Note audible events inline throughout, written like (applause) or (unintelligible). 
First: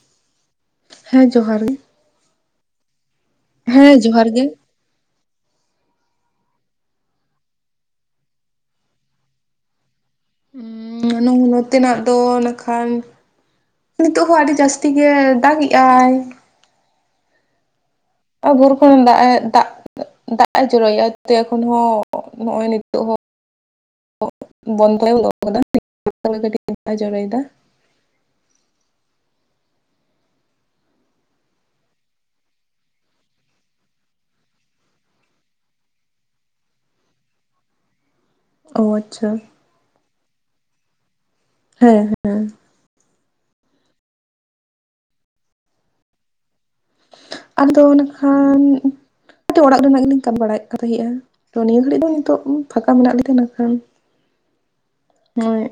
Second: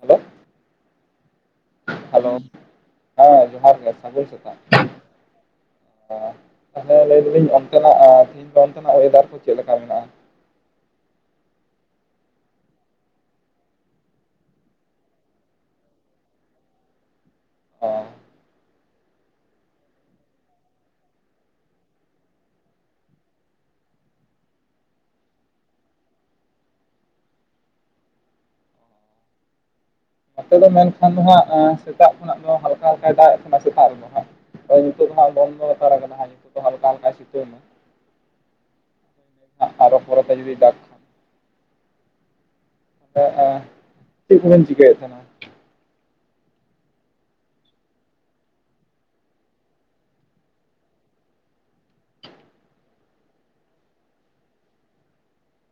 Hello. ᱦᱮᱸ ᱡᱚᱦᱟᱨ ᱜᱮ᱾ ᱦᱮᱞᱳ ᱦᱮᱸ ᱡᱚᱦᱟᱨ ᱜᱮ ᱦᱮᱸ ᱥᱟᱹᱜᱩᱱ ᱡᱚᱦᱟᱨ ᱜᱮ ᱥᱮᱛᱟᱜ᱾ ᱛᱟᱦᱚᱞᱮ ᱞᱟᱹᱭ ᱫᱟᱞᱤᱧ ᱚᱱᱛᱮᱱᱟᱜ ᱛᱤᱦᱤᱧ ᱫᱚ ᱚᱱᱛᱮᱱᱟᱜ ᱚᱭᱮᱫᱟᱨ ᱠᱚ ᱪᱮᱫᱮ ᱞᱮᱠᱟ ᱢᱮᱱᱟᱜᱼᱟ? ᱱᱩ ᱱᱚᱛᱮᱱᱟᱜ ᱫᱚ ᱱᱟᱠᱷᱟᱱ᱾ ᱱᱤᱛᱚᱜ ᱦᱚᱸ ᱟᱹᱰᱤ ᱡᱟᱹᱥᱛᱤ ᱜᱮ ᱫᱟᱜᱮᱜ ᱟᱭ᱾ (unintelligible) ᱟ ᱵᱷᱳᱨ ᱠᱷᱚᱱ ᱫᱟᱜ ᱮ ᱫᱟᱜ᱾ ᱫᱟᱜ ᱮ ᱡᱚᱨᱚᱭᱼᱟ ᱮᱠᱷᱚᱱ ᱦᱚᱸ ᱱᱚᱜᱼᱚᱭ ᱱᱤᱛᱳᱜ ᱦᱚᱸ᱾ (unintelligible) ᱠᱟᱹᱴᱤᱡ ᱡᱚᱨᱟᱭᱮᱫᱟ᱾ ᱟᱯᱮ ᱫᱚ ᱢᱮᱱᱠᱷᱟᱱ ᱫᱚ ᱦᱟᱸᱜ ᱥᱮᱛᱟᱜ ᱠᱷᱚᱱᱟᱜ ᱫᱚ ᱦᱟᱞᱠᱟ ᱦᱟᱞᱠᱟᱭ ᱫᱟᱜ ᱮᱫᱛᱟᱦᱮᱱᱟᱜ ᱥᱮᱛᱟᱜ ᱨᱮᱫᱚ ᱦᱟᱸ᱾ ᱦᱳᱭ ᱱᱤᱛᱟᱹ ᱫᱚ ᱦᱟᱸᱜ ᱵᱚᱱᱫᱚ ᱦᱟᱛᱟᱲ ᱠᱟᱱᱟᱫᱟ ᱱᱤᱛᱳ ᱫᱚ ᱦᱟᱞᱠᱟ ᱦᱟᱞᱠᱟ ᱥᱤᱛᱩᱝ ᱟ᱾ ᱚ ᱟᱪᱷᱟ᱾ ᱟᱨᱚ ᱯᱚᱨᱮᱛᱮ ᱡᱩᱤ ᱰᱟᱜ᱾ ᱦᱮᱸ ᱦᱮᱸ᱾ ᱪᱮᱫ ᱵᱮᱱ ᱪᱤᱠᱟᱹᱭᱮᱫ ᱛᱟᱦᱮᱱᱟ? ᱟᱫᱚ ᱮᱱᱠᱷᱟᱱ ᱚᱲᱟᱜ ᱨᱮᱱᱟᱜ ᱜᱮᱞᱤᱧ ᱠᱟᱹᱢᱤ ᱵᱟᱲᱟᱭᱮᱫ ᱠᱟᱱ ᱛᱟᱦᱮᱸᱼᱟ᱾ ᱛᱚ ᱱᱤᱭᱟᱹ ᱜᱷᱟᱹᱲᱤᱡ ᱫᱚ ᱱᱤᱛᱚᱜ ᱯᱷᱟᱠᱟ ᱢᱮᱱᱟᱜ ᱞᱤᱧ ᱛᱟᱦᱮᱱᱟ ᱠᱷᱟᱱ ᱱᱚᱜᱼᱚᱭ᱾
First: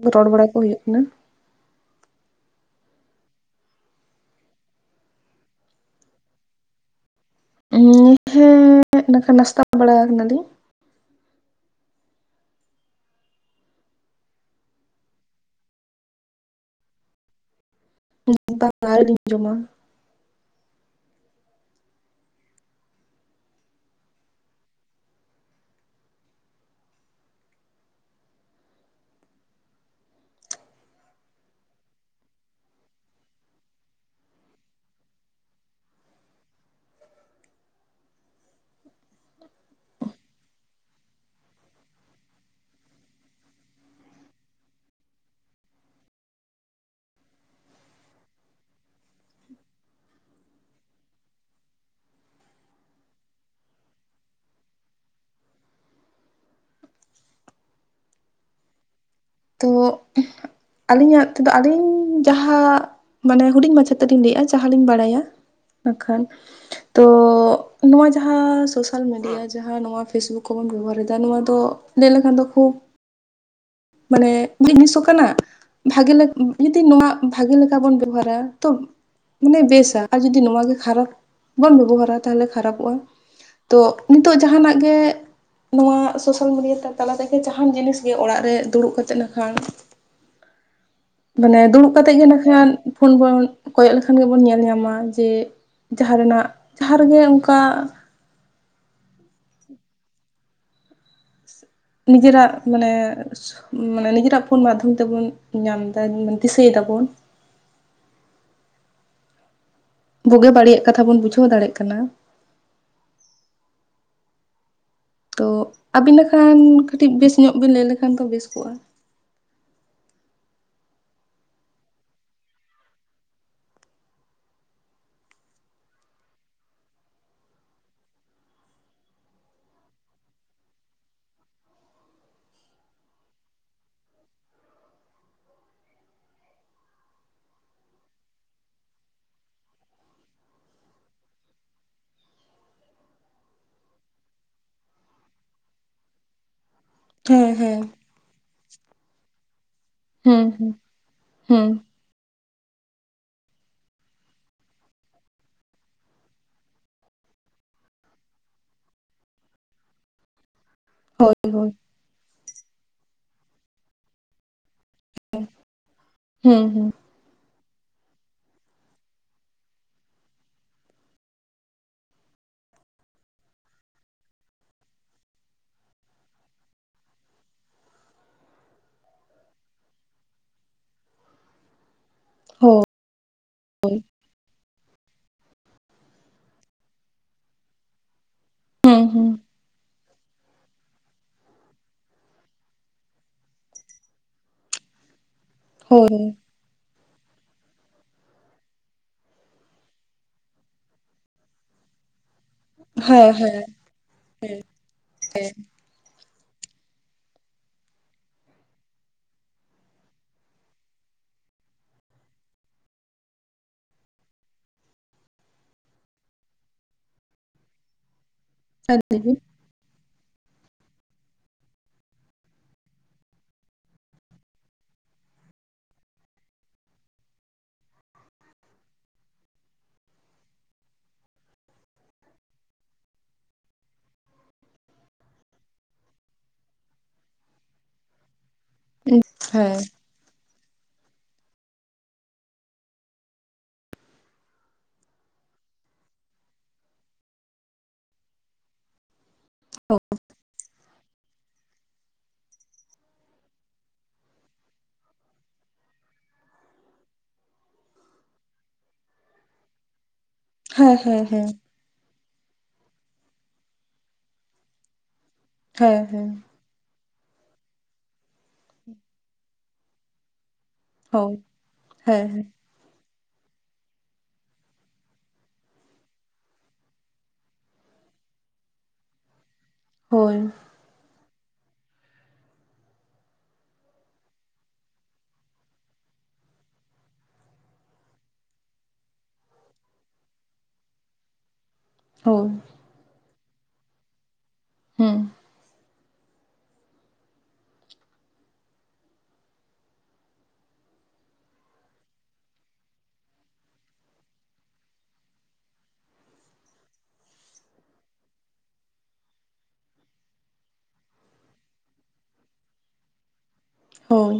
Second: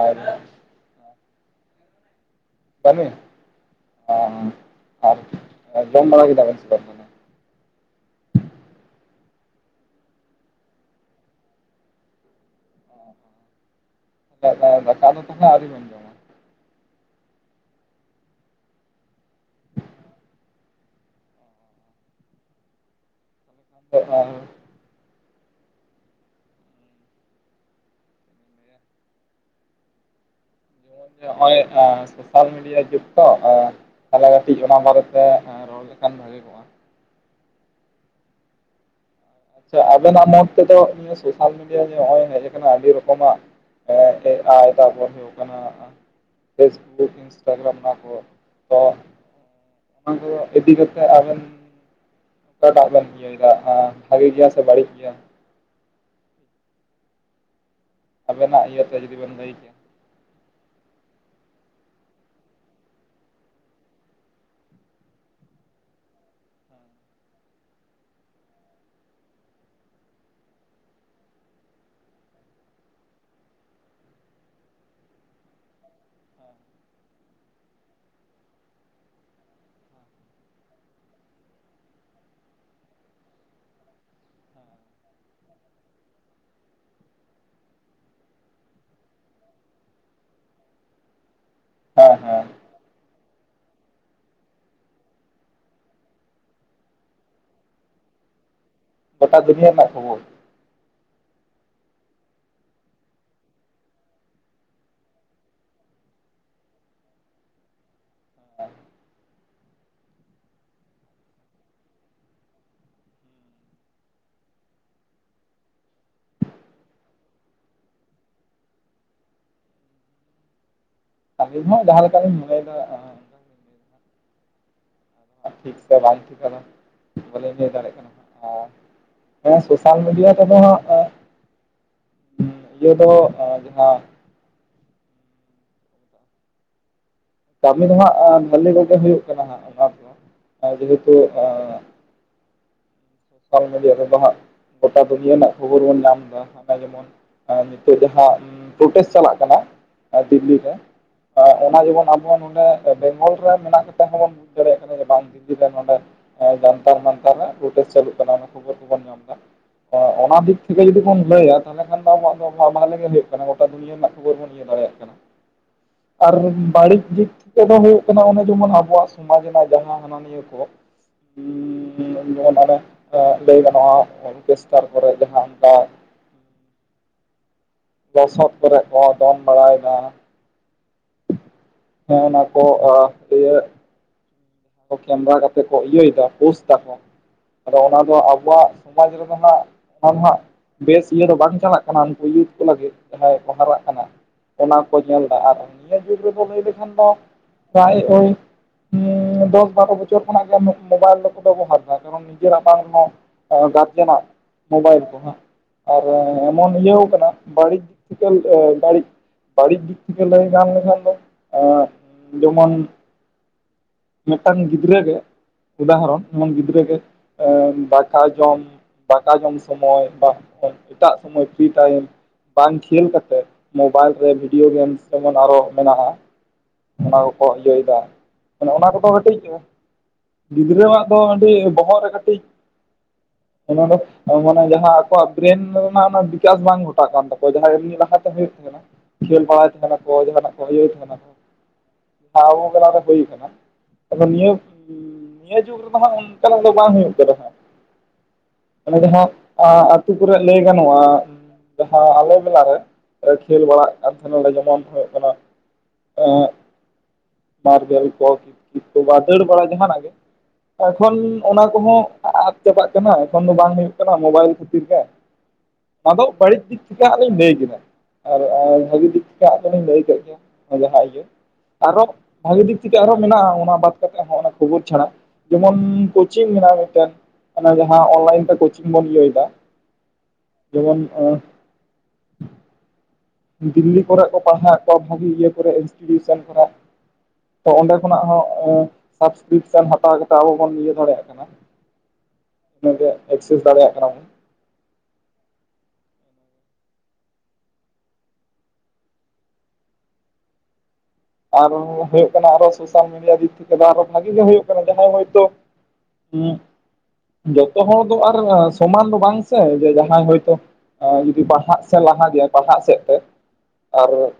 ᱟᱨ ᱨᱚᱲ ᱵᱟᱲᱟ ᱠᱚ ᱦᱩᱭᱩᱜ ᱠᱟᱱᱟ᱾ ᱵᱟᱹᱱᱩᱭᱟ ᱟᱨ ᱡᱚᱢ ᱵᱟᱲᱟ ᱠᱮᱫᱟ ᱵᱮᱱ? ᱦᱮᱸ ᱱᱟᱹᱠᱷᱟᱱ ᱱᱟᱥᱛᱟ ᱵᱟᱲᱟ ᱠᱟᱱᱟ ᱞᱤᱧ᱾ ᱫᱟᱠᱟ ᱫᱚ ᱛᱟᱦᱚᱞᱮ ᱟᱹᱣᱨᱤ ᱵᱤᱱ ᱡᱚᱢᱟ? ᱵᱟᱝ-ᱟ ᱟᱹᱣᱨᱤ ᱡᱚᱢᱟ᱾ ᱪᱮᱫ ᱟᱨ? ᱱᱚᱜᱼᱚᱭ ᱥᱳᱥᱟᱞ ᱢᱤᱰᱤᱭᱟ ᱡᱩᱜ ᱛᱚ ᱛᱟᱦᱚᱞᱮ ᱠᱟᱹᱴᱤᱡ ᱚᱱᱟ ᱵᱟᱨᱮᱛᱮ᱾ ᱨᱚᱲ ᱞᱮᱠᱷᱟᱱ ᱵᱷᱟᱜᱮ ᱠᱚᱣᱟ᱾ ᱟᱵᱮᱱᱟᱜ ᱢᱫ ᱛᱮᱫᱚ ᱱᱤᱭᱟᱹ ᱥᱳᱥᱟᱞ ᱢᱤᱰᱤᱭᱟ ᱱᱚᱜ ᱚᱭ ᱦᱮᱡ ᱠᱟᱱᱟ ᱟᱹᱰᱤ ᱨᱚᱠᱚᱢᱟᱜ᱾ ᱦᱮ ᱮ ᱟᱭ ᱛᱟᱨᱯᱚᱨ ᱦᱩᱭᱩᱜ ᱠᱟᱱᱟ᱾ (unintelligible) ᱚᱱᱟ ᱠᱚ ᱤᱫᱤ ᱠᱟᱛᱮ ᱟᱵᱮᱱ ᱚᱠᱟᱴᱟᱜ ᱵᱮᱱ ᱤᱭᱟᱹ ᱫᱟ᱾ ᱵᱷᱟᱜᱤ ᱜᱮᱭᱟ ᱥᱮ ᱵᱟᱹᱲᱤᱡ ᱜᱮᱭᱟ? ᱟᱵᱮᱱᱟᱜ ᱤᱭᱟᱹᱛᱮ ᱡᱩᱫᱤ ᱵᱮᱱ ᱞᱟᱹᱭ᱾ ᱠᱮᱭᱟ ᱛᱳ᱾ ᱟᱹᱞᱤᱧᱟᱜ ᱛᱮᱫᱚ ᱟᱞᱤᱧ ᱡᱟᱦᱟᱸ ᱢᱟᱱᱮ ᱦᱩᱰᱤᱧ ᱢᱟᱪᱷᱟᱛᱮᱞᱤᱧ ᱞᱟᱹᱭᱮᱜᱼᱟ ᱡᱟᱦᱟᱸ ᱞᱤᱧ ᱵᱟᱲᱟᱭᱟ᱾ ᱮᱠᱷᱟᱱ ᱛᱳ᱾ ᱱᱚᱣᱟ ᱡᱟᱦᱟᱸ ᱥᱳᱥᱟᱞ ᱢᱤᱰᱤᱭᱟ ᱡᱟᱦᱟᱸ ᱱᱚᱣᱟ ᱯᱷᱮᱥᱵᱩᱠ ᱠᱚᱵᱚᱱ ᱵᱮᱵᱚᱦᱟᱨᱮᱫᱟ ᱱᱚᱣᱟ ᱫᱚ ᱞᱟᱹᱭ ᱞᱮᱠᱷᱟᱱ ᱫᱚ ᱠᱷᱩᱵ᱾ ᱢᱟᱱᱮ ᱡᱤᱱᱤᱥᱚᱜ ᱠᱟᱱᱟ᱾ ᱵᱷᱟᱜᱮ ᱡᱚᱫᱤ ᱱᱚᱣᱟ ᱵᱷᱟᱜᱮ ᱞᱮᱠᱟ ᱵᱚᱱ ᱵᱮᱵᱚᱦᱟᱨᱟ ᱛᱚ᱾ ᱢᱟᱱᱮ ᱵᱮᱥᱟ ᱟᱨ ᱡᱩᱫᱤ ᱱᱚᱭᱟ ᱜᱮ ᱠᱷᱟᱨᱟᱯ ᱵᱚᱱ ᱵᱮᱵᱚᱦᱟᱨᱟ ᱛᱟᱦᱚᱞᱮ ᱠᱷᱟᱨᱟᱯᱚᱜᱼᱟ᱾ ᱛᱚ ᱱᱤᱛᱚᱜ ᱡᱟᱦᱟᱱᱟᱜ ᱜᱮ᱾ ᱱᱚᱣᱟ ᱥᱳᱥᱟᱞ ᱢᱤᱰᱤᱭᱟ ᱛᱟᱞᱟ ᱛᱮᱜᱮ ᱡᱟᱦᱟᱱ ᱡᱤᱱᱤᱥ ᱚᱲᱟᱜ ᱨᱮ ᱫᱩᱲᱩᱵ ᱠᱟᱛᱮᱫ ᱱᱟᱠᱷᱟᱱ ᱢᱟᱱᱮ ᱫᱩᱲᱩᱵ ᱠᱟᱛᱮ ᱦᱮᱸ ᱜᱮ ᱱᱟ ᱦᱮᱸ ᱠᱷᱟᱱ ᱯᱷᱳᱱ ᱵᱚᱱ ᱠᱚᱭᱚᱜ ᱞᱮᱠᱷᱟᱱ ᱜᱮᱵᱚᱱ ᱧᱮᱞ ᱧᱟᱢᱟ ᱡᱮ ᱡᱟᱦᱟᱸ ᱨᱮᱱᱟᱜ ᱡᱟᱦᱟᱸ ᱨᱮᱜᱮ ᱚᱱᱠᱟ ᱜᱳᱴᱟ ᱫᱩᱱᱤᱭᱟᱹ ᱨᱮᱱᱟᱜ ᱠᱷᱚᱵᱚᱨ᱾ ᱱᱤᱡᱮᱨᱟᱜ ᱢᱟᱱᱮ ᱢᱟᱱᱮ ᱱᱤᱡᱮᱨᱟᱜ ᱯᱷᱳᱱ ᱢᱟᱫᱽᱫᱷᱚᱢ ᱛᱮᱵᱚᱱ ᱧᱟᱢ ᱫᱟ ᱫᱤᱥᱟᱹᱭ ᱫᱟᱵᱚᱱ᱾ ᱵᱩᱜᱤ ᱵᱟᱹᱲᱤᱭᱟᱜ ᱠᱟᱛᱷᱟ ᱵᱚᱱ ᱵᱩᱡᱷᱟᱹᱣ ᱫᱟᱲᱮᱭᱟᱜ ᱠᱟᱱᱟ᱾ ᱛᱚ ᱟᱹᱵᱤᱱ ᱞᱮᱠᱷᱟᱱ ᱠᱟᱹᱴᱤᱡ ᱵᱮᱥ ᱧᱚᱜ ᱵᱤᱱ ᱞᱟᱹᱭ ᱞᱮᱠᱷᱟᱱ ᱫᱚ ᱵᱮᱥ ᱠᱚᱜᱼᱟ᱾ ᱟᱹᱞᱤᱧ ᱦᱚᱸ ᱡᱟᱦᱟᱸᱞᱮᱠᱟ ᱞᱤᱧ ᱢᱚᱱᱮᱭᱮᱫᱟ ᱟᱫᱚ ᱴᱷᱤᱠ ᱥᱮ ᱵᱟᱝ ᱴᱷᱤᱠ ᱵᱚᱞᱮ ᱞᱟᱹᱭ ᱫᱟᱲᱮᱭᱟᱜ ᱠᱟᱱᱟ ᱟᱨ ᱦᱮᱸ ᱥᱳᱥᱟᱞ ᱢᱤᱰᱤᱭᱟ ᱛᱮ ᱫᱚ ᱦᱟᱸᱜ ᱦᱮ ᱞᱟᱹᱭ ᱥᱟᱠᱚᱢ ᱡᱟᱦᱟ ᱠᱟᱹᱢᱤ ᱫᱚᱦᱟᱸᱜ ᱵᱷᱟᱞᱤ ᱠᱚᱜᱮ ᱦᱩᱭᱩᱜ ᱠᱟᱱᱟ ᱦᱟᱸᱜ ᱚᱱᱟ ᱫᱚ ᱡᱮᱦᱮᱛᱩ ᱥᱳᱥᱟᱞ ᱢᱤᱰᱤᱭᱟ ᱨᱮᱫᱚ ᱦᱟᱸᱜ ᱜᱚᱴᱟ ᱫᱩᱱᱤᱭᱟᱹ ᱨᱮᱱᱟᱜ ᱠᱷᱚᱵᱚᱨ ᱵᱚᱱ ᱧᱟᱢ ᱮᱫᱟ ᱦᱟᱱᱟ ᱡᱮᱢᱚᱱ ᱦᱮᱸ ᱦᱮᱸ ᱱᱤᱛᱚᱜ ᱡᱟᱦᱟᱸ ᱯᱨᱚᱴᱮᱥᱴ ᱪᱟᱞᱟᱜ ᱠᱟᱱᱟ ᱦᱮᱸ ᱫᱤᱞᱞᱤ ᱦᱮᱸ ᱨᱮ ᱦᱮᱸ ᱚᱱᱟ ᱡᱮᱢᱚᱱ ᱟᱵᱚ ᱱᱚᱰᱮ ᱵᱮᱝᱜᱚᱞ ᱨᱮ ᱢᱮᱱᱟᱜ ᱠᱟᱛᱮ ᱦᱚᱸᱵᱚᱱ ᱵᱩᱡᱽ ᱫᱟᱲᱮᱭᱟᱜ ᱠᱟᱱᱟ ᱡᱮ ᱱᱤᱛᱚᱜ ᱱᱚᱰᱮ ᱡᱟᱱᱛᱟᱲ ᱢᱟᱱᱛᱟᱨ ᱨᱮ ᱯᱨᱩᱴᱮᱥ ᱪᱟᱞᱩᱜ ᱚᱱᱟ ᱠᱷᱚᱵᱚᱨ ᱠᱚᱵᱚᱱ ᱧᱟᱢ ᱮᱫᱟ ᱚᱱᱟ ᱫᱤᱠ ᱛᱷᱮᱠᱮ ᱡᱩᱫᱤ ᱵᱚᱱ ᱦᱳᱭ ᱞᱟᱹᱭᱟ ᱦᱳᱭ ᱛᱟᱦᱚᱞᱮ ᱮᱱᱟᱝ ᱱᱟ ᱫᱚ ᱟᱵᱚᱣᱟᱜ ᱫᱚᱦᱟ ᱢᱟᱦᱟᱞ ᱜᱮ ᱦᱩᱭᱩᱜ ᱠᱟᱱᱟ ᱜᱚᱴᱟ ᱫᱩᱱᱭᱟᱹ ᱨᱮᱱᱟᱜ ᱠᱷᱚᱵᱚᱨ ᱵᱚᱱ ᱤᱭᱟᱹ ᱫᱟᱲᱮᱭᱟᱜᱼᱟ ᱟᱨ ᱦᱮᱸ ᱦᱮᱸ ᱵᱟᱹᱲᱤᱡᱽ ᱫᱤᱠ ᱫᱚ ᱦᱩᱭᱩᱜ ᱠᱟᱱᱟ ᱚᱱᱮ ᱡᱮᱢᱚᱱ ᱟᱵᱚᱣᱟᱜ ᱥᱚᱢᱟᱡᱽ ᱨᱮᱱᱟᱜ ᱡᱟᱦᱟᱸ ᱦᱟᱱᱟ ᱱᱤᱭᱟᱹ ᱠᱚ ᱡᱮ ᱞᱟᱹᱭ ᱜᱟᱱᱚᱜᱼᱟ ᱚᱨᱠᱮᱥᱴᱟᱨ ᱠᱚᱨᱮ ᱡᱟᱦᱟᱸ ᱚᱱᱠᱟ ᱞᱚᱥᱚᱫ ᱠᱚᱨᱮ ᱠᱚ ᱫᱚᱱ ᱵᱟᱲᱟᱭᱮᱫᱟ, ᱦᱮᱸ ᱚᱱᱟ ᱠᱚ ᱦᱳᱭ ᱤᱭᱟᱹ ᱠᱮᱢᱮᱨᱟ ᱠᱟᱛᱮ ᱠᱚ ᱤᱭᱟᱹᱭ ᱫᱟ ᱯᱳᱥᱴ ᱫᱟᱠᱚ ᱟᱫᱚ ᱚᱱᱟ ᱫᱚ ᱟᱵᱚᱣᱟᱜ ᱦᱮᱸ ᱥᱚᱢᱟᱡᱽ ᱨᱮᱫᱚ ᱦᱮᱸ ᱦᱟᱸᱜ ᱟᱨ ᱦᱟᱸᱜ ᱵᱮᱥ ᱤᱭᱟᱹ ᱫᱚ ᱵᱟᱝ ᱪᱟᱞᱟᱜ ᱠᱟᱱᱟ ᱩᱱᱠᱩ ᱤᱭᱩᱛ ᱠᱚ ᱞᱟᱹᱜᱤᱫ ᱡᱟᱦᱟᱸᱭ ᱠᱚ ᱦᱟᱨᱟᱜ ᱠᱟᱱᱟ᱾ ᱚᱱᱟ ᱠᱚ ᱧᱮᱞᱫᱟ ᱟᱨ ᱦᱳᱭ (unintelligible) ᱫᱚᱥ ᱵᱟᱨᱚ ᱵᱚᱪᱷᱚᱨ ᱠᱷᱚᱱᱟᱜ ᱜᱮ ᱢᱳᱵᱟᱭᱤᱞ ᱫᱚᱠᱚ ᱵᱮᱵᱚᱦᱟᱨ ᱮ ᱠᱟᱨᱚᱱ ᱡᱮ ᱵᱟᱝ ᱦᱚᱸ ᱦᱮᱸ ᱦᱮᱸ ᱜᱟᱨᱡᱮᱱᱟᱜ ᱦᱮᱸ ᱢᱳᱵᱟᱭᱤᱞ ᱠᱚ ᱦᱟᱸᱜ ᱟᱨ ᱮᱢᱚᱱ ᱤᱭᱟᱹ ᱠᱟᱱᱟ ᱵᱟᱹᱲᱤᱡ ᱫᱤᱠ ᱛᱷᱤᱠᱮᱞᱤᱭᱟ ᱵᱟᱹᱲᱤᱡ ᱵᱟᱹᱲᱤᱡ ᱫᱤᱠ ᱛᱷᱮᱠᱮ ᱞᱟᱹᱭ ᱜᱟᱱ ᱞᱮᱠᱷᱟᱱ ᱫᱚ ᱡᱮᱢᱚᱱ ᱢᱤᱫᱴᱟᱝ ᱜᱤᱫᱽᱨᱟᱹᱜᱮ ᱩᱫᱟᱦᱚᱨᱚᱱ ᱡᱮᱢᱚᱱ ᱜᱤᱫᱽᱨᱟᱹᱜ ᱜᱮ ᱫᱟᱠᱟ ᱡᱚᱢ ᱥᱟᱹᱨᱤ ᱫᱟᱠᱟ ᱜᱮ ᱡᱚᱢ ᱥᱚᱢᱚᱭ ᱵᱟ ᱮᱴᱟᱜ ᱥᱚᱢᱚᱭ ᱯᱨᱤ ᱴᱟᱭᱤᱢ ᱵᱟᱝ ᱠᱷᱮᱞ ᱠᱟᱛᱮ ᱢᱳᱵᱟᱭᱤᱞ ᱨᱮ ᱵᱷᱤᱰᱤᱭᱳ ᱜᱮᱢᱥ ᱡᱮᱢᱚᱱ ᱟᱨᱚ ᱢᱮᱱᱟᱜᱼᱟ᱾ ᱚᱱᱟ ᱠᱚᱠᱚ ᱤᱭᱟᱹ ᱭᱮᱫᱟ ᱚᱱᱟ ᱠᱚ ᱠᱟᱹᱴᱤᱡ ᱜᱤᱫᱽᱨᱟᱹᱣᱟᱜ ᱫᱚ ᱟᱹᱰᱤ ᱵᱚᱦᱚᱜ ᱨᱮ ᱠᱟᱹᱴᱤᱡ ᱚᱱᱟ ᱫᱚ ᱢᱟᱱᱮ ᱡᱟᱦᱟᱸ ᱟᱠᱚᱣᱟᱜ ᱵᱨᱮᱱ ᱨᱮᱱᱟᱜ ᱚᱱᱟ ᱵᱤᱠᱟᱥ ᱵᱟᱝ ᱜᱷᱚᱴᱟᱜ ᱠᱟᱱ ᱛᱟᱠᱚᱣᱟ ᱡᱟᱦᱟᱸ ᱢᱤᱫ ᱞᱟᱦᱟᱛᱮ ᱦᱩᱭᱩᱜ ᱛᱟᱦᱮᱸ ᱠᱟᱱᱟ᱾ ᱠᱷᱮᱞ ᱵᱟᱲᱟᱭ ᱛᱟᱦᱮᱱᱟᱠᱚ ᱡᱟᱦᱟᱱᱟᱜ ᱠᱚ ᱦᱩᱭᱩᱜ ᱛᱟᱦᱮᱱ ᱟᱵᱚ ᱵᱮᱞᱟᱨ ᱨᱮ ᱦᱩᱭ ᱟᱠᱟᱱᱟ ᱾ ᱟᱫᱚ ᱱᱤᱭᱟᱹ ᱱᱤᱭᱟᱹ ᱡᱩᱜᱽ ᱨᱮᱫᱚ ᱦᱟᱸᱜ ᱚᱱᱠᱟᱱᱟᱜ ᱫᱚ ᱵᱟᱝ ᱦᱩᱭᱩᱜ ᱠᱟᱱᱟ ᱦᱟᱸᱜ᱾ ᱚᱱᱮ ᱡᱟᱦᱟᱸ ᱟᱹᱛᱩ ᱠᱚᱨᱮ ᱞᱟᱹᱭ ᱜᱟᱱᱚᱜᱼᱟ ᱡᱟᱦᱟᱸ ᱟᱞᱮ ᱢᱮᱞᱟᱨᱮ ᱠᱷᱮᱞ ᱵᱟᱲᱟᱜ ᱠᱟᱱ ᱛᱟᱦᱮᱱᱟᱞᱮ ᱡᱮᱢᱚᱱ ᱦᱩᱭᱩᱜ ᱠᱟᱱᱟ ᱮᱜ ᱢᱟᱨᱵᱮᱞ ᱠᱚ ᱠᱚ ᱵᱟ ᱫᱟᱹᱲ ᱵᱟᱲᱟ ᱡᱟᱦᱟᱱᱟᱜ ᱜᱮ ᱦᱮᱸ ᱦᱮᱸ ᱮᱠᱷᱚᱱ ᱦᱮᱸ ᱦᱮᱸ ᱚᱱᱟ ᱠᱚ ᱦᱚᱸ ᱟᱫ ᱪᱟᱵᱟᱜ ᱠᱟᱱᱟ ᱮᱠᱷᱚᱱ ᱫᱚ ᱵᱟᱝ ᱦᱩᱭᱩᱜ ᱠᱟᱱᱟ ᱢᱳᱵᱟᱭᱤᱞ ᱠᱷᱟᱹᱛᱤᱨ ᱜᱮ ᱦᱮᱸ ᱟᱫᱚ ᱦᱮᱸ ᱵᱟᱹᱲᱤᱡᱽ ᱫᱤᱠ ᱪᱤᱠᱟᱹᱜ ᱞᱤᱧ ᱞᱟᱹᱭ ᱠᱮᱫᱟ ᱟᱨ ᱵᱷᱟᱹᱜᱤ ᱫᱤᱠ ᱴᱟᱜ ᱫᱚᱞᱤᱧ ᱞᱟᱹᱭ ᱠᱮᱫ ᱜᱮᱭᱟ᱾ ᱡᱟᱦᱟᱸ ᱤᱭᱟᱹ ᱦᱳᱭ ᱟᱨᱚ ᱦᱮᱸ ᱦᱮᱸ ᱵᱷᱟᱜᱤ ᱫᱤᱠ ᱛᱷᱮᱠᱮ ᱟᱨᱦᱚᱸ ᱢᱮᱱᱟᱜ-ᱟ ᱚᱱᱟ ᱵᱟᱫ ᱠᱟᱛᱮ ᱦᱚᱸ ᱚᱱᱟ ᱠᱷᱚᱵᱚᱨ ᱪᱷᱟᱲᱟ ᱡᱮᱢᱚᱱ ᱠᱳᱪᱤᱝ ᱢᱮᱱᱟᱜ-ᱟ ᱢᱤᱫᱴᱮᱱ᱾ ᱚᱱᱟ ᱡᱟᱦᱟᱸ ᱚᱱᱞᱟᱭᱤᱱ ᱛᱮ ᱠᱳᱪᱤᱝ ᱵᱚᱱ ᱞᱟᱹᱭ ᱫᱟ᱾ ᱦᱳᱭ ᱡᱚᱢᱚᱱ ᱫᱤᱞᱞᱤ ᱠᱚᱨᱮ ᱠᱚ ᱯᱟᱲᱦᱟᱣᱮᱫ ᱠᱚᱣᱟ ᱵᱷᱟᱹᱜᱤ ᱤᱭᱟᱹ ᱠᱚᱨᱮ ᱤᱱᱥᱴᱤ ᱴᱤᱭᱩᱥᱮᱱ ᱠᱚᱨᱮ᱾ ᱛᱚ ᱚᱸᱰᱮ ᱠᱷᱚᱱᱟᱜ ᱦᱚᱸ ᱥᱟᱵᱥᱠᱨᱤᱯᱥᱮᱱ ᱦᱟᱛᱟᱣ ᱠᱟᱛᱮ ᱟᱵᱚ ᱵᱚᱱ ᱤᱭᱟᱹ ᱫᱟᱲᱮᱭᱟᱜ ᱠᱟᱱᱟ᱾ (inaudible) ᱦᱳᱭ (unintelligible) ᱮᱠᱥᱮᱥ ᱫᱟᱲᱮᱭᱟᱜ ᱠᱟᱱᱟᱵᱚᱱ᱾ ᱦᱮᱸ ᱟᱨ ᱦᱚᱸ ᱦᱳᱭᱳᱜ ᱠᱟᱱᱟ ᱟᱨᱚ ᱥᱳᱥᱟᱞ ᱢᱤᱰᱤᱭᱟ ᱫᱤᱠ ᱛᱷᱮᱠᱮ ᱫᱚ ᱟᱨᱚ ᱵᱷᱟᱜᱮ ᱜᱮ ᱦᱳᱭᱳᱜ ᱠᱟᱱᱟ, ᱡᱟᱦᱟᱸᱭ ᱦᱳᱭᱛᱚ ᱦᱩᱸ ᱡᱚᱛᱚ ᱦᱚᱲ ᱫᱚ ᱟᱨ ᱥᱚᱢᱟᱱ ᱫᱚ ᱵᱟᱝ ᱥᱮ ᱡᱮ ᱡᱟᱦᱟᱸᱭ ᱦᱳᱭ ᱛᱚ ᱟᱸ ᱡᱩᱫᱤ ᱯᱟᱲᱦᱟᱜ ᱥᱮᱫ ᱞᱟᱦᱟ ᱜᱮᱭᱟᱭ ᱯᱟᱲᱦᱟᱜ ᱥᱮᱫ ᱛᱮ ᱟᱨ ᱦᱳᱭ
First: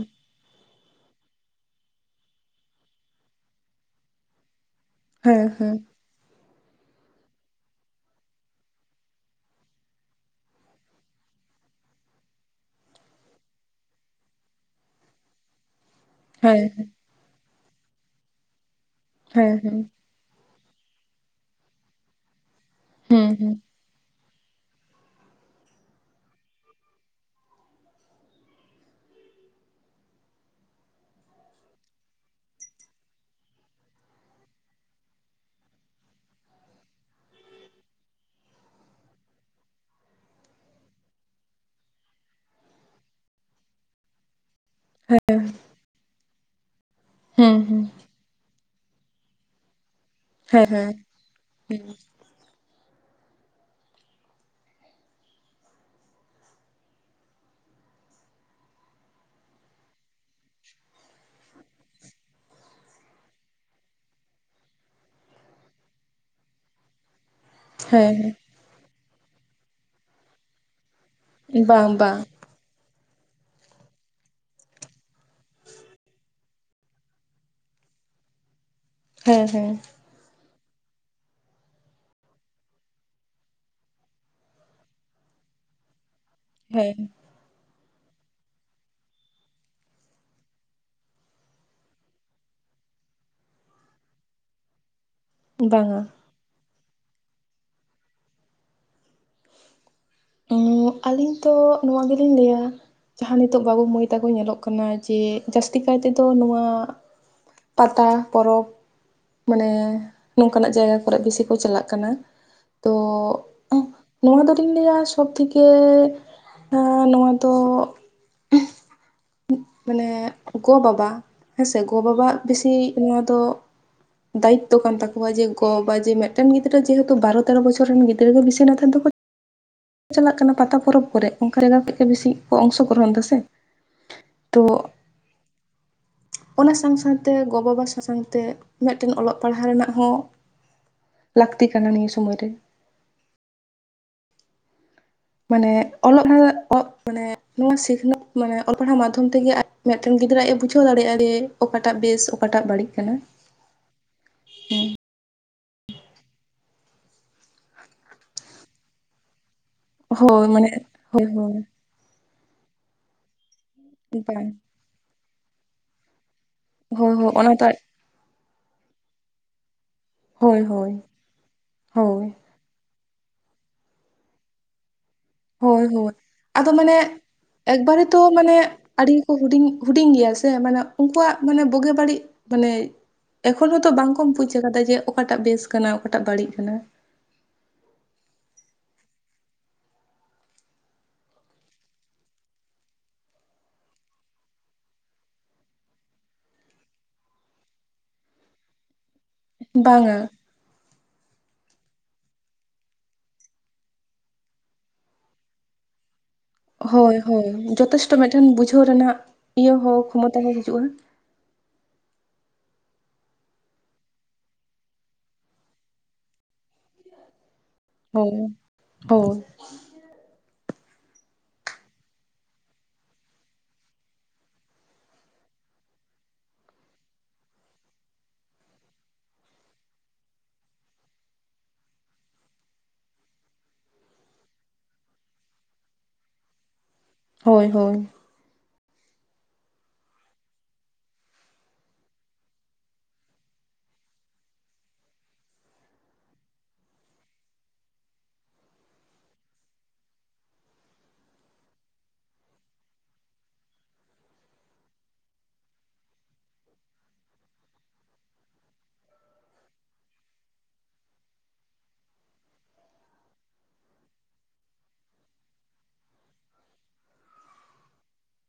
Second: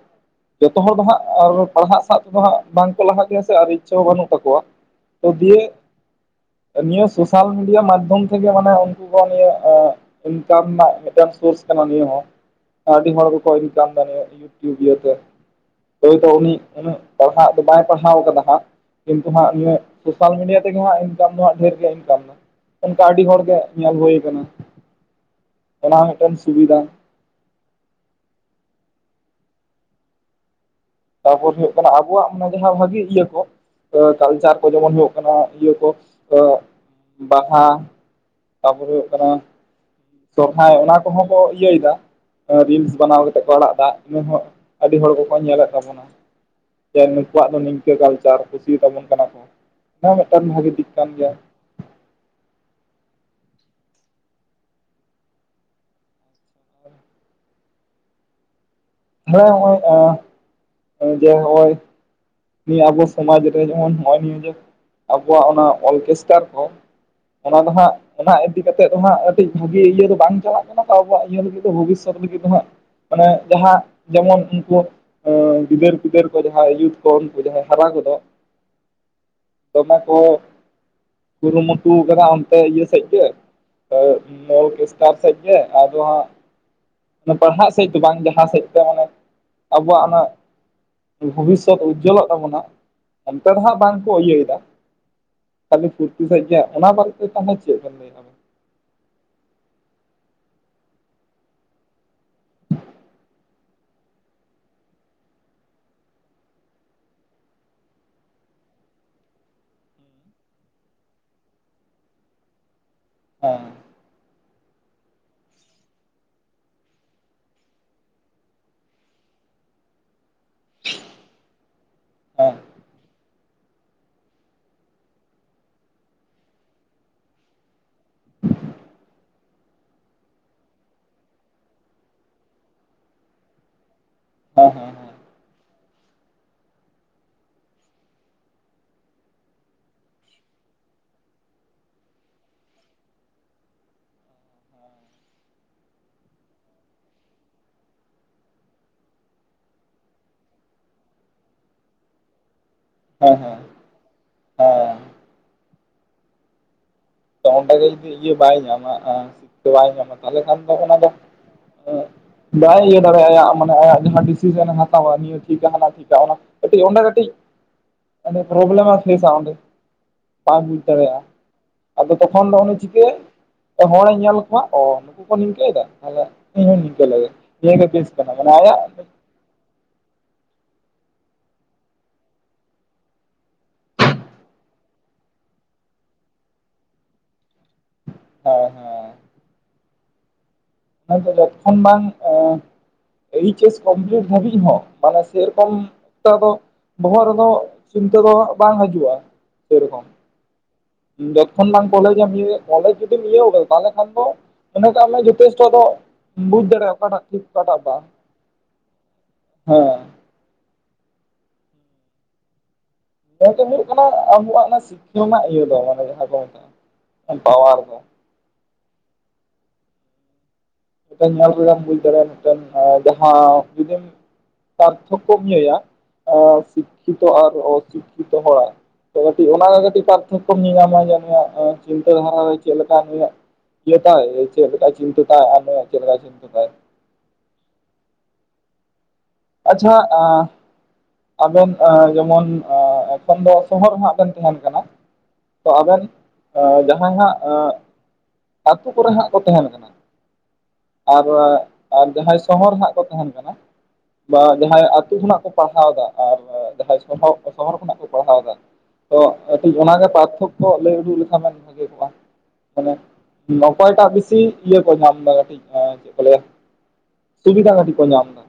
ᱡᱚᱛᱚ ᱦᱚᱲ ᱫᱚ ᱦᱟᱸᱜ ᱟᱨ ᱯᱟᱲᱦᱟᱜ ᱥᱟᱜ ᱛᱮᱫᱚ ᱦᱟᱸᱜ ᱵᱟᱝᱠᱚ ᱞᱟᱦᱟ ᱜᱮᱭᱟ, ᱥᱮ ᱟᱨ ᱤᱪᱪᱷᱟ ᱦᱚᱸ ᱵᱟᱹᱱᱩᱜ ᱛᱟᱠᱚᱣᱟ ᱛᱚ ᱦᱮᱸ ᱫᱤᱭᱮ ᱦᱮᱸ ᱱᱤᱭᱟᱹ ᱥᱳᱥᱟᱞ ᱢᱤᱰᱤᱭᱟ ᱢᱟᱫᱽᱫᱷᱚᱢ ᱛᱮᱜᱮ ᱢᱟᱱᱮ ᱩᱱᱠᱩ ᱠᱚ ᱱᱤᱭᱟᱹ ᱤᱱᱠᱟᱢ ᱨᱮᱱᱟᱜ ᱢᱤᱫᱴᱟᱱ ᱥᱳᱨᱥ ᱠᱟᱱᱟ ᱱᱤᱭᱟᱹ ᱦᱚᱸ᱾ ᱟᱹᱰᱤ ᱦᱚᱲ ᱜᱮᱠᱚ (unintelligible) ᱤᱭᱩᱯᱤᱭᱟᱭ (unintelligible) ᱦᱳᱭᱛᱚ ᱩᱱᱤ ᱦᱮᱸ ᱩᱱᱟᱹᱜ ᱯᱟᱲᱦᱟᱜ ᱫᱚ ᱵᱟᱭ ᱯᱟᱲᱦᱟᱣ ᱠᱟᱫᱟ ᱦᱟᱸᱜ ᱠᱤᱱᱛᱩ ᱦᱮᱸ ᱦᱟᱸᱜ ᱦᱮᱸ (unintelligible) ᱥᱳᱥᱟᱞ ᱢᱤᱰᱤᱭᱟ ᱛᱮᱜᱮ ᱦᱟᱸᱜ ᱤᱱᱠᱟᱢ ᱫᱚ ᱦᱟᱸᱜ ᱰᱷᱮᱨ ᱜᱮ ᱤᱱᱠᱟᱢ ᱫᱚ ᱚᱱᱠᱟ ᱟᱹᱰᱤ ᱦᱮᱸ ᱦᱮᱸ ᱦᱚᱲᱜᱮ ᱧᱮᱞ ᱦᱳᱭ ᱠᱟᱱᱟ ᱚᱱᱟ ᱦᱚᱸ ᱢᱤᱫᱴᱮᱱ ᱥᱩᱵᱤᱫᱷᱟ᱾ ᱛᱟᱯᱚᱨ ᱦᱩᱭᱩᱜ ᱠᱟᱱᱟ ᱟᱵᱚᱣᱟᱜ ᱢᱟᱱᱮ ᱡᱟᱦᱟᱸ ᱵᱷᱟᱹᱜᱤ ᱤᱭᱟᱹ ᱠᱚ ᱠᱟᱞᱪᱟᱨ ᱠᱚ ᱡᱚᱢᱚᱱ ᱦᱩᱭᱩᱜ ᱠᱟᱱᱟ ᱤᱭᱟᱹ ᱠᱚ ᱵᱟᱦᱟ ᱛᱟᱯᱚᱨᱮ ᱦᱩᱭᱩᱜ ᱠᱟᱱᱟ ᱥᱚᱨᱦᱟᱭ ᱚᱱᱟ ᱠᱚᱦᱚᱸ ᱠᱚ ᱤᱭᱟᱹᱭᱫᱟ ᱨᱤᱞᱥ ᱵᱟᱱᱟᱣ ᱠᱟᱛᱮ ᱠᱚ ᱟᱲᱟᱜ ᱫᱟ ᱤᱱᱟᱹ ᱦᱚᱸ ᱟᱹᱰᱤ ᱦᱚᱲ ᱦᱮᱸ ᱠᱚᱠᱚ ᱦᱮᱸ ᱧᱮᱞᱮᱫ ᱛᱟᱵᱚᱱᱟ ᱡᱮ ᱱᱩᱠᱩᱣᱟᱜ ᱫᱚ ᱱᱤᱝ ᱦᱮᱸ ᱠᱟᱹ ᱠᱟᱞᱪᱟᱨ ᱠᱩᱥᱤᱭᱟᱛᱟ ᱵᱚᱱ ᱠᱟᱱᱟ ᱠᱚ ᱱᱚᱣᱟ ᱢᱤᱫᱴᱟᱝ ᱵᱷᱟᱜᱤ ᱫᱤᱠ ᱠᱟᱱ ᱜᱮᱭᱟ᱾ ᱦᱩᱸ (inaudible) ᱦᱮᱸ ᱦᱚᱸᱜᱚᱭᱮᱸ ᱡᱮ ᱦᱚᱸᱜᱚᱭ ᱱᱤᱭᱟᱹ ᱟᱵᱚ ᱥᱚᱢᱟᱡ ᱨᱮ ᱡᱮᱢᱚᱱ ᱱᱚᱜᱚᱭ ᱱᱤᱭᱟᱹ ᱡᱮ ᱟᱵᱚᱣᱟᱜ ᱚᱱᱟ ᱚᱞᱠᱮᱥᱴᱟᱨ ᱠᱚ ᱚᱱᱟ ᱫᱚ ᱦᱟᱸᱜ ᱚᱱᱟ ᱤᱫᱤ ᱠᱟᱛᱮᱫ ᱫᱚ ᱦᱟᱸᱜ ᱠᱟᱹᱴᱤᱡ ᱵᱷᱟᱹᱜᱤ ᱤᱭᱟᱹ ᱫᱚ ᱵᱟᱝ ᱪᱟᱞᱟᱜ ᱠᱟᱱᱟ ᱟᱵᱚᱣᱟᱜ ᱤᱭᱟᱹ ᱞᱟᱹᱜᱤᱫ ᱦᱮᱸ ᱫᱚ ᱵᱟᱝ ᱵᱷᱚᱵᱤᱥᱚᱛ ᱵᱟᱝ ᱞᱟᱹᱜᱤᱫ ᱫᱚ ᱦᱟᱸᱜ ᱢᱟᱱᱮ ᱡᱟᱦᱟᱸ ᱡᱮᱢᱚᱱ ᱩᱱᱠᱩ ᱜᱤᱫᱟᱹᱨ ᱯᱤᱫᱟᱹᱨ ᱠᱚ ᱡᱟᱦᱟᱸ (unintelligible) ᱠᱚ ᱩᱱᱠᱩ ᱡᱟᱦᱟᱸᱭ ᱦᱟᱨᱟ ᱠᱚᱫᱚ ᱦᱮᱸ ᱦᱮᱸ ᱠᱚ ᱠᱩᱨᱩᱢᱩᱴᱩ ᱠᱟᱫᱟ ᱚᱱᱛᱮ ᱤᱭᱟᱹ ᱥᱮᱫ ᱜᱮ (unintelligible) ᱥᱮᱡ ᱜᱮ ᱟᱫᱚ ᱦᱟᱸᱜ ᱦᱮᱸ ᱯᱟᱲᱦᱟᱜ ᱥᱮᱫ ᱫᱚ ᱵᱟᱝ ᱡᱟᱦᱟᱸ ᱥᱮᱫ ᱛᱮ ᱢᱟᱱᱮ ᱟᱵᱚᱣᱟᱜ ᱚᱱᱟ ᱵᱷᱚᱵᱤᱥ ᱛᱚᱯ ᱩᱡᱡᱚᱞᱚᱜ ᱛᱟᱵᱚᱱᱟ ᱚᱱᱛᱮ ᱫᱚ ᱦᱟᱸᱜ ᱵᱟᱝ ᱠᱚ ᱤᱭᱟᱹᱭᱫᱟ ᱠᱷᱟᱹᱞᱤ ᱵᱟᱝᱟ (unintelligible) (unintelligible) ᱚᱱᱟ ᱵᱟᱨᱮ ᱛᱮ ᱛᱟᱦᱟᱞᱮ ᱪᱮᱫ ᱵᱮᱱ ᱞᱟᱹᱭᱫᱟ? ᱩᱸ ᱟᱹᱞᱤᱧ ᱛᱚ ᱱᱚᱣᱟ ᱜᱮᱞᱤᱧ ᱞᱟᱹᱭᱟ ᱡᱟᱦᱟᱸ ᱱᱤᱛᱚᱜ ᱵᱟᱹᱵᱩ ᱢᱟᱹᱭ ᱛᱟᱠᱚ ᱧᱮᱞᱚᱜ ᱠᱟᱱᱟ ᱡᱮ ᱡᱟᱹᱥᱛᱤ ᱠᱟᱭ ᱛᱮᱫᱚ ᱱᱚᱣᱟ ᱯᱟᱛᱟ ᱯᱚᱨᱚᱵᱽ᱾ ᱢᱟᱱᱮ ᱱᱚᱝᱠᱟᱱᱟᱜ ᱡᱟᱭᱜᱟ ᱠᱚᱨᱮ ᱵᱤᱥᱤ ᱠᱚ ᱪᱟᱞᱟᱜ ᱠᱟᱱᱟ᱾ ᱛᱚ ᱦᱮᱸ ᱱᱚᱣᱟ ᱫᱚᱞᱤᱧ ᱞᱟᱹᱭᱟ ᱥᱚᱵ ᱛᱷᱮᱠᱮ ᱱᱚᱣᱟ ᱚᱻ ᱱᱚᱣᱟ ᱫᱚ᱾ ᱢᱟᱱᱮ ᱜᱚ ᱵᱟᱵᱟ ᱦᱮᱸᱥᱮ ᱜᱚ ᱵᱟᱵᱟᱜ ᱦᱮᱸ ᱵᱮᱥᱤ ᱱᱚᱣᱟ ᱫᱚ᱾ ᱫᱟᱭᱤᱛᱛᱚ ᱠᱟᱱ ᱛᱟᱠᱚᱣᱟ ᱡᱮ ᱜᱚ ᱵᱟᱵᱟ ᱡᱮ ᱢᱤᱫᱴᱮᱱ ᱜᱤᱫᱽᱨᱟᱹ ᱡᱮᱦᱮᱛᱩ ᱵᱟᱨᱚ ᱛᱮᱨᱚ ᱵᱚᱪᱷᱚᱨ ᱨᱮᱱ ᱜᱤᱫᱽᱨᱟᱹ ᱜᱮ ᱵᱤᱥᱤ ᱱᱮᱛᱟᱨ ᱫᱚᱠᱚ᱾ ᱪᱟᱞᱟᱜ ᱠᱟᱱᱟ ᱯᱟᱛᱟ ᱯᱚᱨᱚᱵᱽ ᱠᱚᱨᱮ ᱚᱱᱠᱟ ᱡᱟᱭᱜᱟ ᱠᱷᱚᱡᱜᱮ ᱵᱮᱥᱤ ᱠᱚ ᱚᱝᱥᱚᱜᱨᱚᱦᱚᱱ ᱫᱟ ᱥᱮ᱾ ᱛᱚ ᱦᱮᱸ ᱦᱮᱸ ᱚᱱᱟ ᱥᱟᱶ ᱥᱟᱶᱛᱮ ᱜᱚ ᱵᱟᱵᱟ ᱥᱟᱥᱟᱝ ᱛᱮ ᱢᱤᱫᱴᱮᱱ ᱚᱞᱚᱜ ᱯᱟᱲᱦᱟᱣ ᱨᱮᱱᱟᱜ ᱦᱚᱸ᱾ ᱞᱟᱹᱠᱛᱤ ᱠᱟᱱᱟ ᱱᱤᱭᱟᱹ ᱥᱳᱢᱚᱭ ᱨᱮ᱾ ᱢᱟᱱᱮ ᱚᱞᱚᱜ (unintelligible) ᱢᱟᱱᱮ ᱱᱚᱣᱟ ᱥᱤᱠᱷᱱᱟᱹᱛ ᱢᱟᱱᱮ ᱚᱞ ᱯᱟᱲᱦᱟᱣ ᱢᱟᱫᱽᱫᱷᱚᱢ ᱛᱮᱜᱮ ᱟᱨ ᱢᱤᱫᱴᱮᱱ ᱜᱤᱫᱽᱨᱟᱹ ᱟᱡ ᱮ ᱵᱩᱡᱷᱟᱹᱣ ᱫᱟᱲᱮᱭᱟᱜ ᱡᱮ ᱚᱠᱟᱴᱟᱜ ᱵᱮᱥ ᱚᱠᱟᱴᱟᱜ ᱵᱟᱹᱲᱤᱡ᱾ ᱠᱟᱱᱟ ᱦᱮᱸ ᱦᱮᱸ ᱦᱩᱸ ᱦᱮᱸ ᱛᱚ ᱚᱸᱰᱮᱜᱮ ᱡᱩᱫᱤ ᱤᱭᱟᱹ ᱵᱟᱭ ᱧᱟᱢᱟ ᱛᱚᱣᱟᱭ ᱧᱟᱢᱟ ᱛᱟᱦᱚᱞᱮ ᱦᱳᱭ ᱠᱷᱟᱱ ᱢᱟᱱᱮ ᱫᱚ ᱚᱱᱟ ᱫᱚ᱾ ᱦᱳᱭ ᱦᱳᱭ ᱵᱟᱭ ᱤᱭᱟᱹ ᱫᱟᱲᱮᱭᱟᱜ-ᱟ ᱟᱭᱟᱜ ᱢᱟᱱᱮ ᱟᱭᱟᱜ ᱡᱟᱦᱟᱸ ᱵᱟᱝ ᱰᱤᱥᱤᱥᱮᱱᱮ ᱦᱟᱛᱟᱣᱟ ᱱᱤᱭᱟᱹ ᱴᱷᱤᱠᱟ ᱦᱟᱱᱟ ᱴᱷᱤᱠᱟ ᱚᱱᱟ᱾ ᱠᱟᱹᱴᱤᱡ ᱚᱸᱰᱮ ᱦᱳᱭ ᱠᱟᱹᱴᱤᱡ ᱦᱳᱭ ᱚᱱᱟ ᱫᱚ ᱟᱡ ᱯᱨᱳᱵᱽᱞᱮᱢ ᱮ ᱯᱷᱮᱥᱟ ᱟᱸᱰᱮ ᱵᱟᱭ ᱦᱳᱭ ᱵᱩᱡ ᱦᱳᱭ ᱫᱟᱲᱮᱭᱟᱜ-ᱟ ᱟᱫᱚ ᱦᱳᱭ ᱛᱚᱠᱷᱚᱱ ᱫᱚ ᱩᱱᱤ ᱪᱤᱠᱟᱹᱭᱟ ᱦᱚᱲᱮ ᱧᱮᱞ ᱠᱚᱣᱟ, ᱚᱻ (unintelligible) ᱱᱤᱝᱠᱟᱹᱭ ᱫᱟ ᱦᱳᱭ ᱦᱳᱭ ᱢᱟᱱᱮ ᱩᱱᱤ ᱟᱫᱚ ᱦᱚᱸ ᱢᱟᱱᱮ ᱱᱤᱝᱠᱟᱹ ᱞᱟᱹᱜᱤᱛ᱾ ᱱᱤᱭᱟᱹᱜᱮ ᱮᱠᱵᱟᱨᱮ ᱛᱤᱥ ᱛᱚ ᱠᱟᱱᱟ, ᱢᱟᱱᱮ ᱟᱭᱟᱜ ᱟᱹᱰᱤ ᱜᱮᱠᱚ ᱦᱩᱰᱤᱧ ᱦᱩᱰᱤᱧ ᱜᱮᱭᱟ ᱥᱮ ᱢᱟᱱᱮ ᱩᱱᱠᱩᱣᱟᱜ ᱢᱟᱱᱮ ᱵᱩᱜᱤ ᱵᱟᱹᱲᱤᱡ᱾ ᱢᱟᱱᱮ- ᱮᱠᱷᱚᱱ ᱦᱚᱸᱛᱚ ᱵᱟᱝ ᱠᱚᱢ ᱵᱩᱡ ᱟᱠᱟᱫᱟ ᱡᱮ ᱚᱠᱟᱴᱟᱜ ᱵᱮᱥ ᱠᱟᱱᱟ ᱚᱠᱟᱴᱟᱜ ᱵᱟᱹᱲᱤᱡ ᱠᱟᱱᱟ᱾ ᱦᱳᱭ (unintelligible) ᱮᱭᱤᱪ ᱮᱥ ᱠᱚᱢᱯᱤᱞᱤᱴ ᱫᱷᱟᱹᱵᱤᱡ ᱦᱚᱸ ᱢᱟᱱᱮ ᱥᱮᱨᱚᱠᱚᱢ ᱚᱛ ᱫᱚ᱾ ᱵᱚᱦᱚᱜ ᱨᱮᱫᱚ ᱪᱤᱱᱛᱟᱹ ᱫᱚ ᱵᱟᱝ ᱦᱤᱡᱩᱜᱼᱟ᱾ ᱥᱮᱨᱚᱠᱚᱢ ᱵᱟᱝᱟ ᱡᱚᱛᱠᱷᱚᱱ ᱵᱟᱝ ᱠᱚᱞᱮᱢᱮᱢ ᱤᱭᱟᱹᱜᱮᱜ ᱠᱚᱞᱮᱡᱽ ᱡᱩᱫᱤᱢ ᱤᱭᱟᱹ (unintelligible) ᱛᱟᱦᱚᱞᱮ ᱠᱷᱟᱱ ᱫᱚ᱾ ᱚᱱᱟᱜ ᱫᱟᱢ ᱨᱮᱱᱟᱜ ᱡᱩᱛᱮᱥᱴᱚ ᱫᱚ᱾ ᱵᱩᱡᱽ ᱫᱟᱲᱮᱭᱟᱜᱼᱟ ᱦᱳᱭ ᱚᱠᱟᱴᱟᱜ ᱴᱷᱤᱠ ᱦᱳᱭ ᱚᱠᱟᱴᱟᱜ ᱵᱟᱝ ᱡᱚᱛᱷᱮᱥᱴᱚ ᱢᱤᱫᱴᱮᱱ ᱵᱩᱡᱷᱟᱹᱣ ᱨᱮᱱᱟᱜ ᱤᱭᱟᱹ ᱦᱚᱸ ᱠᱷᱚᱢᱚᱛ ᱦᱤᱡᱩᱜᱼᱟ। ᱮᱱᱛᱮ ᱦᱩᱭᱩᱜ ᱠᱟᱱᱟ ᱟᱵᱚᱣᱟᱜ ᱥᱤᱠᱠᱷᱟᱚ ᱤᱭᱟᱹ ᱫᱚ ᱢᱟᱱᱮ ᱡᱟᱦᱟᱸ ᱠᱚ ᱢᱮᱛᱟᱜᱼᱟ ᱯᱟᱣᱟᱨ ᱫᱚ᱾ ᱦᱳᱭ ᱦᱳᱭ᱾ ᱢᱤᱫ ᱧᱮᱞᱠᱮᱫᱟᱢ ᱵᱩᱡ ᱫᱟᱲᱮᱭᱟᱜᱼᱟ ᱢᱤᱫᱴᱮᱱ ᱡᱟᱦᱟᱸ (unintelligible) ᱛᱟᱨᱛᱷᱚᱠᱚᱢ ᱞᱟᱹᱭᱟ ᱥᱤᱠᱠᱷᱤᱛᱚ ᱟᱨ ᱚᱥᱤᱠᱠᱷᱤᱛᱚ ᱦᱚᱲᱟᱜ᱾ ᱛᱚ ᱠᱟᱹᱴᱤᱡ ᱚᱱᱟᱜᱮ ᱠᱟᱹᱴᱤᱡ ᱯᱟᱨᱛᱷᱠᱚᱢ ᱧᱮᱞᱧᱟᱢᱟ ᱡᱮ (unintelligible) ᱪᱤᱱᱛᱟᱹ (unintelligible) ᱨᱮ ᱪᱮᱫ ᱞᱮᱠᱟ (unintelligible) (unintelligible) ᱪᱮᱫ ᱞᱮᱠᱟ ᱪᱤᱱᱛᱟᱭ ᱟᱨ (unintelligible) ᱪᱮᱫ ᱞᱮᱠᱟ ᱪᱤᱱᱛᱟᱹ ᱛᱟᱭ᱾ ᱦᱳᱭ ᱦᱳᱭ ᱟᱪᱪᱷᱟ ᱟᱻ ᱟᱵᱮᱱ ᱟᱻ ᱡᱮᱢᱚᱱ ᱟᱻ ᱮᱠᱷᱚᱱ ᱫᱚ ᱥᱚᱦᱚᱨ ᱨᱮ ᱦᱟᱸᱜ ᱵᱮᱱ ᱛᱟᱦᱮᱱ ᱠᱟᱱᱟ᱾ ᱛᱚ ᱟᱵᱮᱱ ᱡᱟᱦᱟᱸᱭ ᱦᱟᱸᱜ ᱟᱹᱛᱩ ᱠᱚᱨᱮ ᱦᱟᱸᱜ ᱠᱚ ᱛᱟᱦᱮᱱ ᱠᱟᱱᱟ᱾ ᱟᱨ ᱟᱨ ᱡᱟᱦᱟᱸᱭ ᱥᱚᱦᱚᱨ ᱨᱮ ᱦᱟᱸᱜ ᱠᱚ ᱛᱟᱦᱮᱱ ᱠᱟᱱᱟ᱾ ᱵᱟ ᱡᱟᱦᱟᱸᱟᱭ ᱟᱛᱳ ᱠᱷᱚᱱᱟᱜ ᱠᱚ ᱯᱟᱲᱦᱟᱣ ᱫᱟ ᱟᱨ ᱡᱟᱦᱟᱸᱭ ᱥᱚᱦᱚᱨ ᱥᱚᱦᱚᱨ ᱠᱷᱚᱱᱟᱜ ᱠᱚ ᱯᱟᱲᱦᱟᱣ ᱫᱟ᱾ ᱛᱚ ᱠᱟᱹᱴᱤᱜ ᱟᱱᱟᱜᱮ ᱵᱟᱨᱛᱷᱚᱠᱠᱚ ᱞᱟᱹᱭ ᱩᱰᱩᱠ ᱞᱮᱠᱷᱟᱱ ᱵᱷᱟᱜᱮ ᱠᱚᱜᱼᱟ ᱢᱟᱱᱮ᱾ ᱚᱠᱚᱭᱴᱟᱜ ᱵᱮᱥᱤ ᱤᱭᱟᱹ ᱠᱚ ᱧᱟᱢ ᱫᱟ᱾ ᱠᱟᱹᱴᱤᱡ ᱪᱮᱫ ᱠᱚ ᱞᱟᱹᱭᱟ? ᱥᱩᱵᱤᱫᱷᱟ ᱠᱟᱹᱴᱤᱡ ᱠᱚ ᱧᱟᱢ ᱮᱫᱟ᱾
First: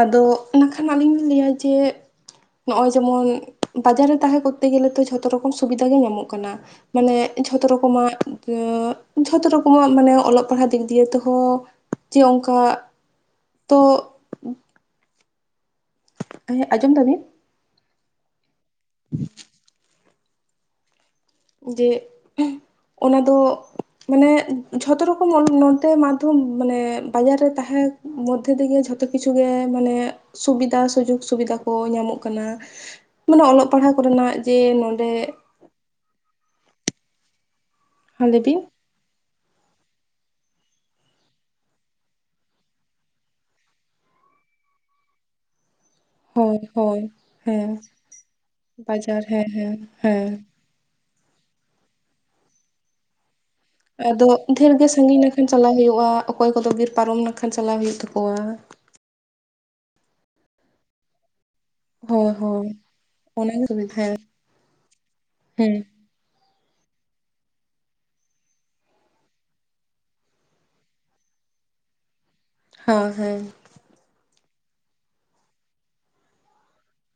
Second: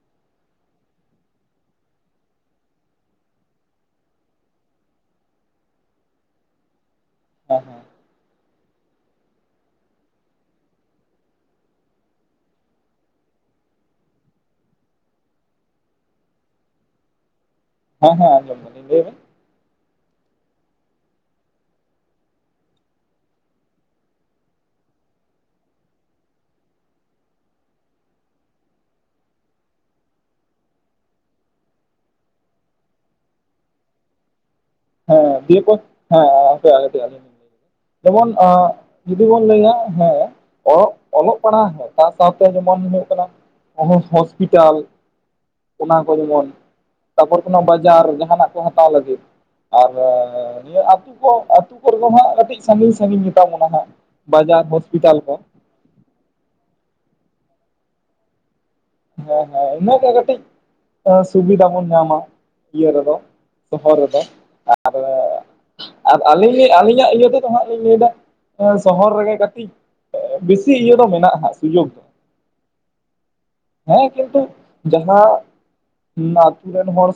ᱟᱫᱚ ᱚᱱᱟ ᱠᱷᱟᱱ ᱟᱹᱞᱤᱧ ᱞᱤᱧ ᱞᱟᱹᱭᱟ ᱡᱮ ᱱᱚᱜ ᱚᱚᱭ ᱡᱮᱢᱚᱱ ᱵᱟᱡᱟᱨ ᱨᱮ ᱛᱟᱦᱮᱸ ᱠᱚᱨᱛᱮ ᱜᱮᱞᱮ ᱛᱚ ᱡᱷᱚᱛᱚ ᱨᱚᱠᱚᱢ ᱥᱩᱵᱤᱫᱷᱟ ᱜᱮ ᱧᱟᱢᱚᱜ ᱠᱟᱱᱟ᱾ ᱢᱟᱱᱮ ᱦᱮᱸ ᱡᱷᱚᱛᱚ ᱦᱮᱸ ᱨᱚᱠᱚᱢ ᱢᱟᱜ᱾ ᱡᱷᱚᱛᱚ ᱨᱚᱠᱚᱢᱟᱜ ᱢᱟᱱᱮ ᱚᱞᱚᱜ, ᱯᱟᱲᱦᱟᱜ ᱫᱤᱠ ᱫᱤᱭᱮ ᱛᱮᱦᱚᱸ ᱡᱮ ᱚᱝᱠᱟ ᱛᱳ ᱦᱮᱸ ᱟᱡᱚᱢ ᱫᱟᱵᱤᱱ ᱦᱮᱸ ᱦᱮᱸ ᱟᱡᱚᱢ ᱮᱫᱟᱞᱤᱧ ᱞᱟᱹᱭ ᱵᱮᱱ? (inaudible) ᱡᱮ ᱚᱱᱟᱫᱚ ᱢᱟᱱᱮ ᱡᱷᱚᱛᱚ ᱨᱚᱠᱚᱢ ᱱᱚᱛᱮ ᱢᱟᱫᱽᱫᱷᱚᱢ ᱢᱟᱱᱮ ᱵᱟᱡᱟᱨ ᱨᱮ ᱛᱟᱦᱮᱸ ᱢᱚᱫᱽᱫᱷᱮ ᱛᱮᱜᱮ ᱡᱷᱚᱛᱚ ᱠᱤᱪᱷᱩ ᱜᱮ, ᱢᱟᱱᱮ ᱥᱩᱵᱤᱫᱷᱟ ᱥᱩᱡᱳᱜᱽ ᱥᱩᱵᱤᱫᱷᱟ ᱠᱚ ᱧᱟᱢᱚᱜ ᱠᱟᱱᱟ᱾ ᱢᱟᱱᱮ ᱚᱞᱚᱜ ᱯᱟᱲᱦᱟᱜ ᱠᱚᱨᱮᱱᱟᱜ ᱡᱮ ᱦᱮᱸ ᱫᱤᱭᱟᱹ ᱠᱚ ᱦᱮᱸ ᱦᱮᱸ ᱞᱟᱹᱭ ᱵᱤᱱ (unintelligible) ᱡᱩᱫᱤ ᱵᱚᱱ ᱞᱟᱹᱭᱟ ᱦᱮᱸ ᱚᱞᱚᱜ ᱯᱟᱲᱦᱟᱜ ᱦ ᱥᱟᱶ ᱥᱟᱶᱛᱮ ᱡᱮᱢᱚᱱ ᱦᱩᱭᱩᱜ ᱠᱟᱱᱟ᱾ ᱦᱳᱥᱯᱤᱴᱟᱞ ᱚᱱᱟ ᱠᱚ ᱡᱮᱢᱚᱱ ᱦᱳᱸ ᱦᱳᱸ ᱛᱟᱯᱚᱨ ᱠᱳᱱᱳ ᱦᱮᱸ ᱵᱟᱡᱟᱨ ᱡᱟᱦᱟᱱᱟᱜ ᱠᱚ ᱦᱟᱛᱟᱣ ᱞᱟᱹᱜᱤᱫ ᱵᱟᱡᱟᱨ ᱦᱮᱸ ᱦᱮᱸ ᱟᱨ ᱦᱮᱸ ᱱᱤᱭᱟᱹ ᱟᱛᱳ ᱠᱚ ᱟᱛᱳ ᱠᱚᱨᱮᱫᱚ ᱦᱟᱸᱜ ᱠᱟᱹᱴᱤᱡ ᱥᱟᱺᱜᱤᱧ ᱥᱟᱺᱜᱤᱧ ᱜᱮᱛᱟ ᱵᱚᱱᱟ ᱦᱟᱸᱜ ᱟᱫᱚ ᱵᱟᱡᱟᱨ ᱰᱷᱮᱨ ᱜᱮ ᱦᱚᱥᱯᱤᱴᱟᱞ ᱥᱟᱺᱟᱹᱜᱤᱧ ᱠᱚ ᱱᱟᱠᱷᱟᱱ ᱪᱟᱞᱟᱜᱣ ᱦᱩᱭᱩᱜᱼᱟ᱾ ᱚᱠᱚᱭ ᱠᱚᱫᱚ ᱵᱤᱨ ᱯᱟᱨᱚᱢ ᱞᱮᱠᱷᱟᱱ ᱪᱟᱞᱟᱜ ᱦᱩᱭᱩᱜ ᱛᱟᱠᱚᱣᱟ᱾ ᱦᱮᱸ ᱦᱮᱸ ᱤᱱᱟᱹᱜ ᱠᱟᱹᱴᱤᱡ ᱥᱩᱵᱤᱫᱟ ᱵᱚᱱ᱾ ᱧᱟᱢᱟ ᱦᱳᱭ ᱦᱳᱭ ᱤᱭᱟᱹ ᱨᱮᱫᱚ ᱚᱱᱟᱜᱮ ᱥᱚᱦᱚᱨ ᱥᱩᱵᱤᱫᱷᱟ ᱦᱮᱸ ᱨᱮᱫᱚ ᱟᱨ ᱟᱨ ᱟᱹᱞᱤᱧ ᱟᱹᱞᱤᱧᱟᱜ ᱤᱭᱟᱹ ᱛᱮᱫᱚ ᱦᱟᱜ ᱞᱤᱧ ᱞᱟᱹᱭ ᱮᱫᱟ ᱥᱚᱦᱚᱨ ᱨᱮᱜᱮ ᱠᱟᱹᱴᱤᱡ ᱵᱤᱥᱤ ᱤᱭᱟᱹ ᱫᱚ ᱢᱮᱱᱟᱜᱼᱟ ᱥᱩᱡᱳᱜᱽ ᱫᱚ᱾ ᱦᱚᱸ ᱦᱮᱸ ᱦᱮᱸ ᱠᱤᱱᱛᱩ ᱡᱟᱦᱟᱸ ᱱᱟᱛᱩ ᱨᱮᱱ ᱦᱚᱲ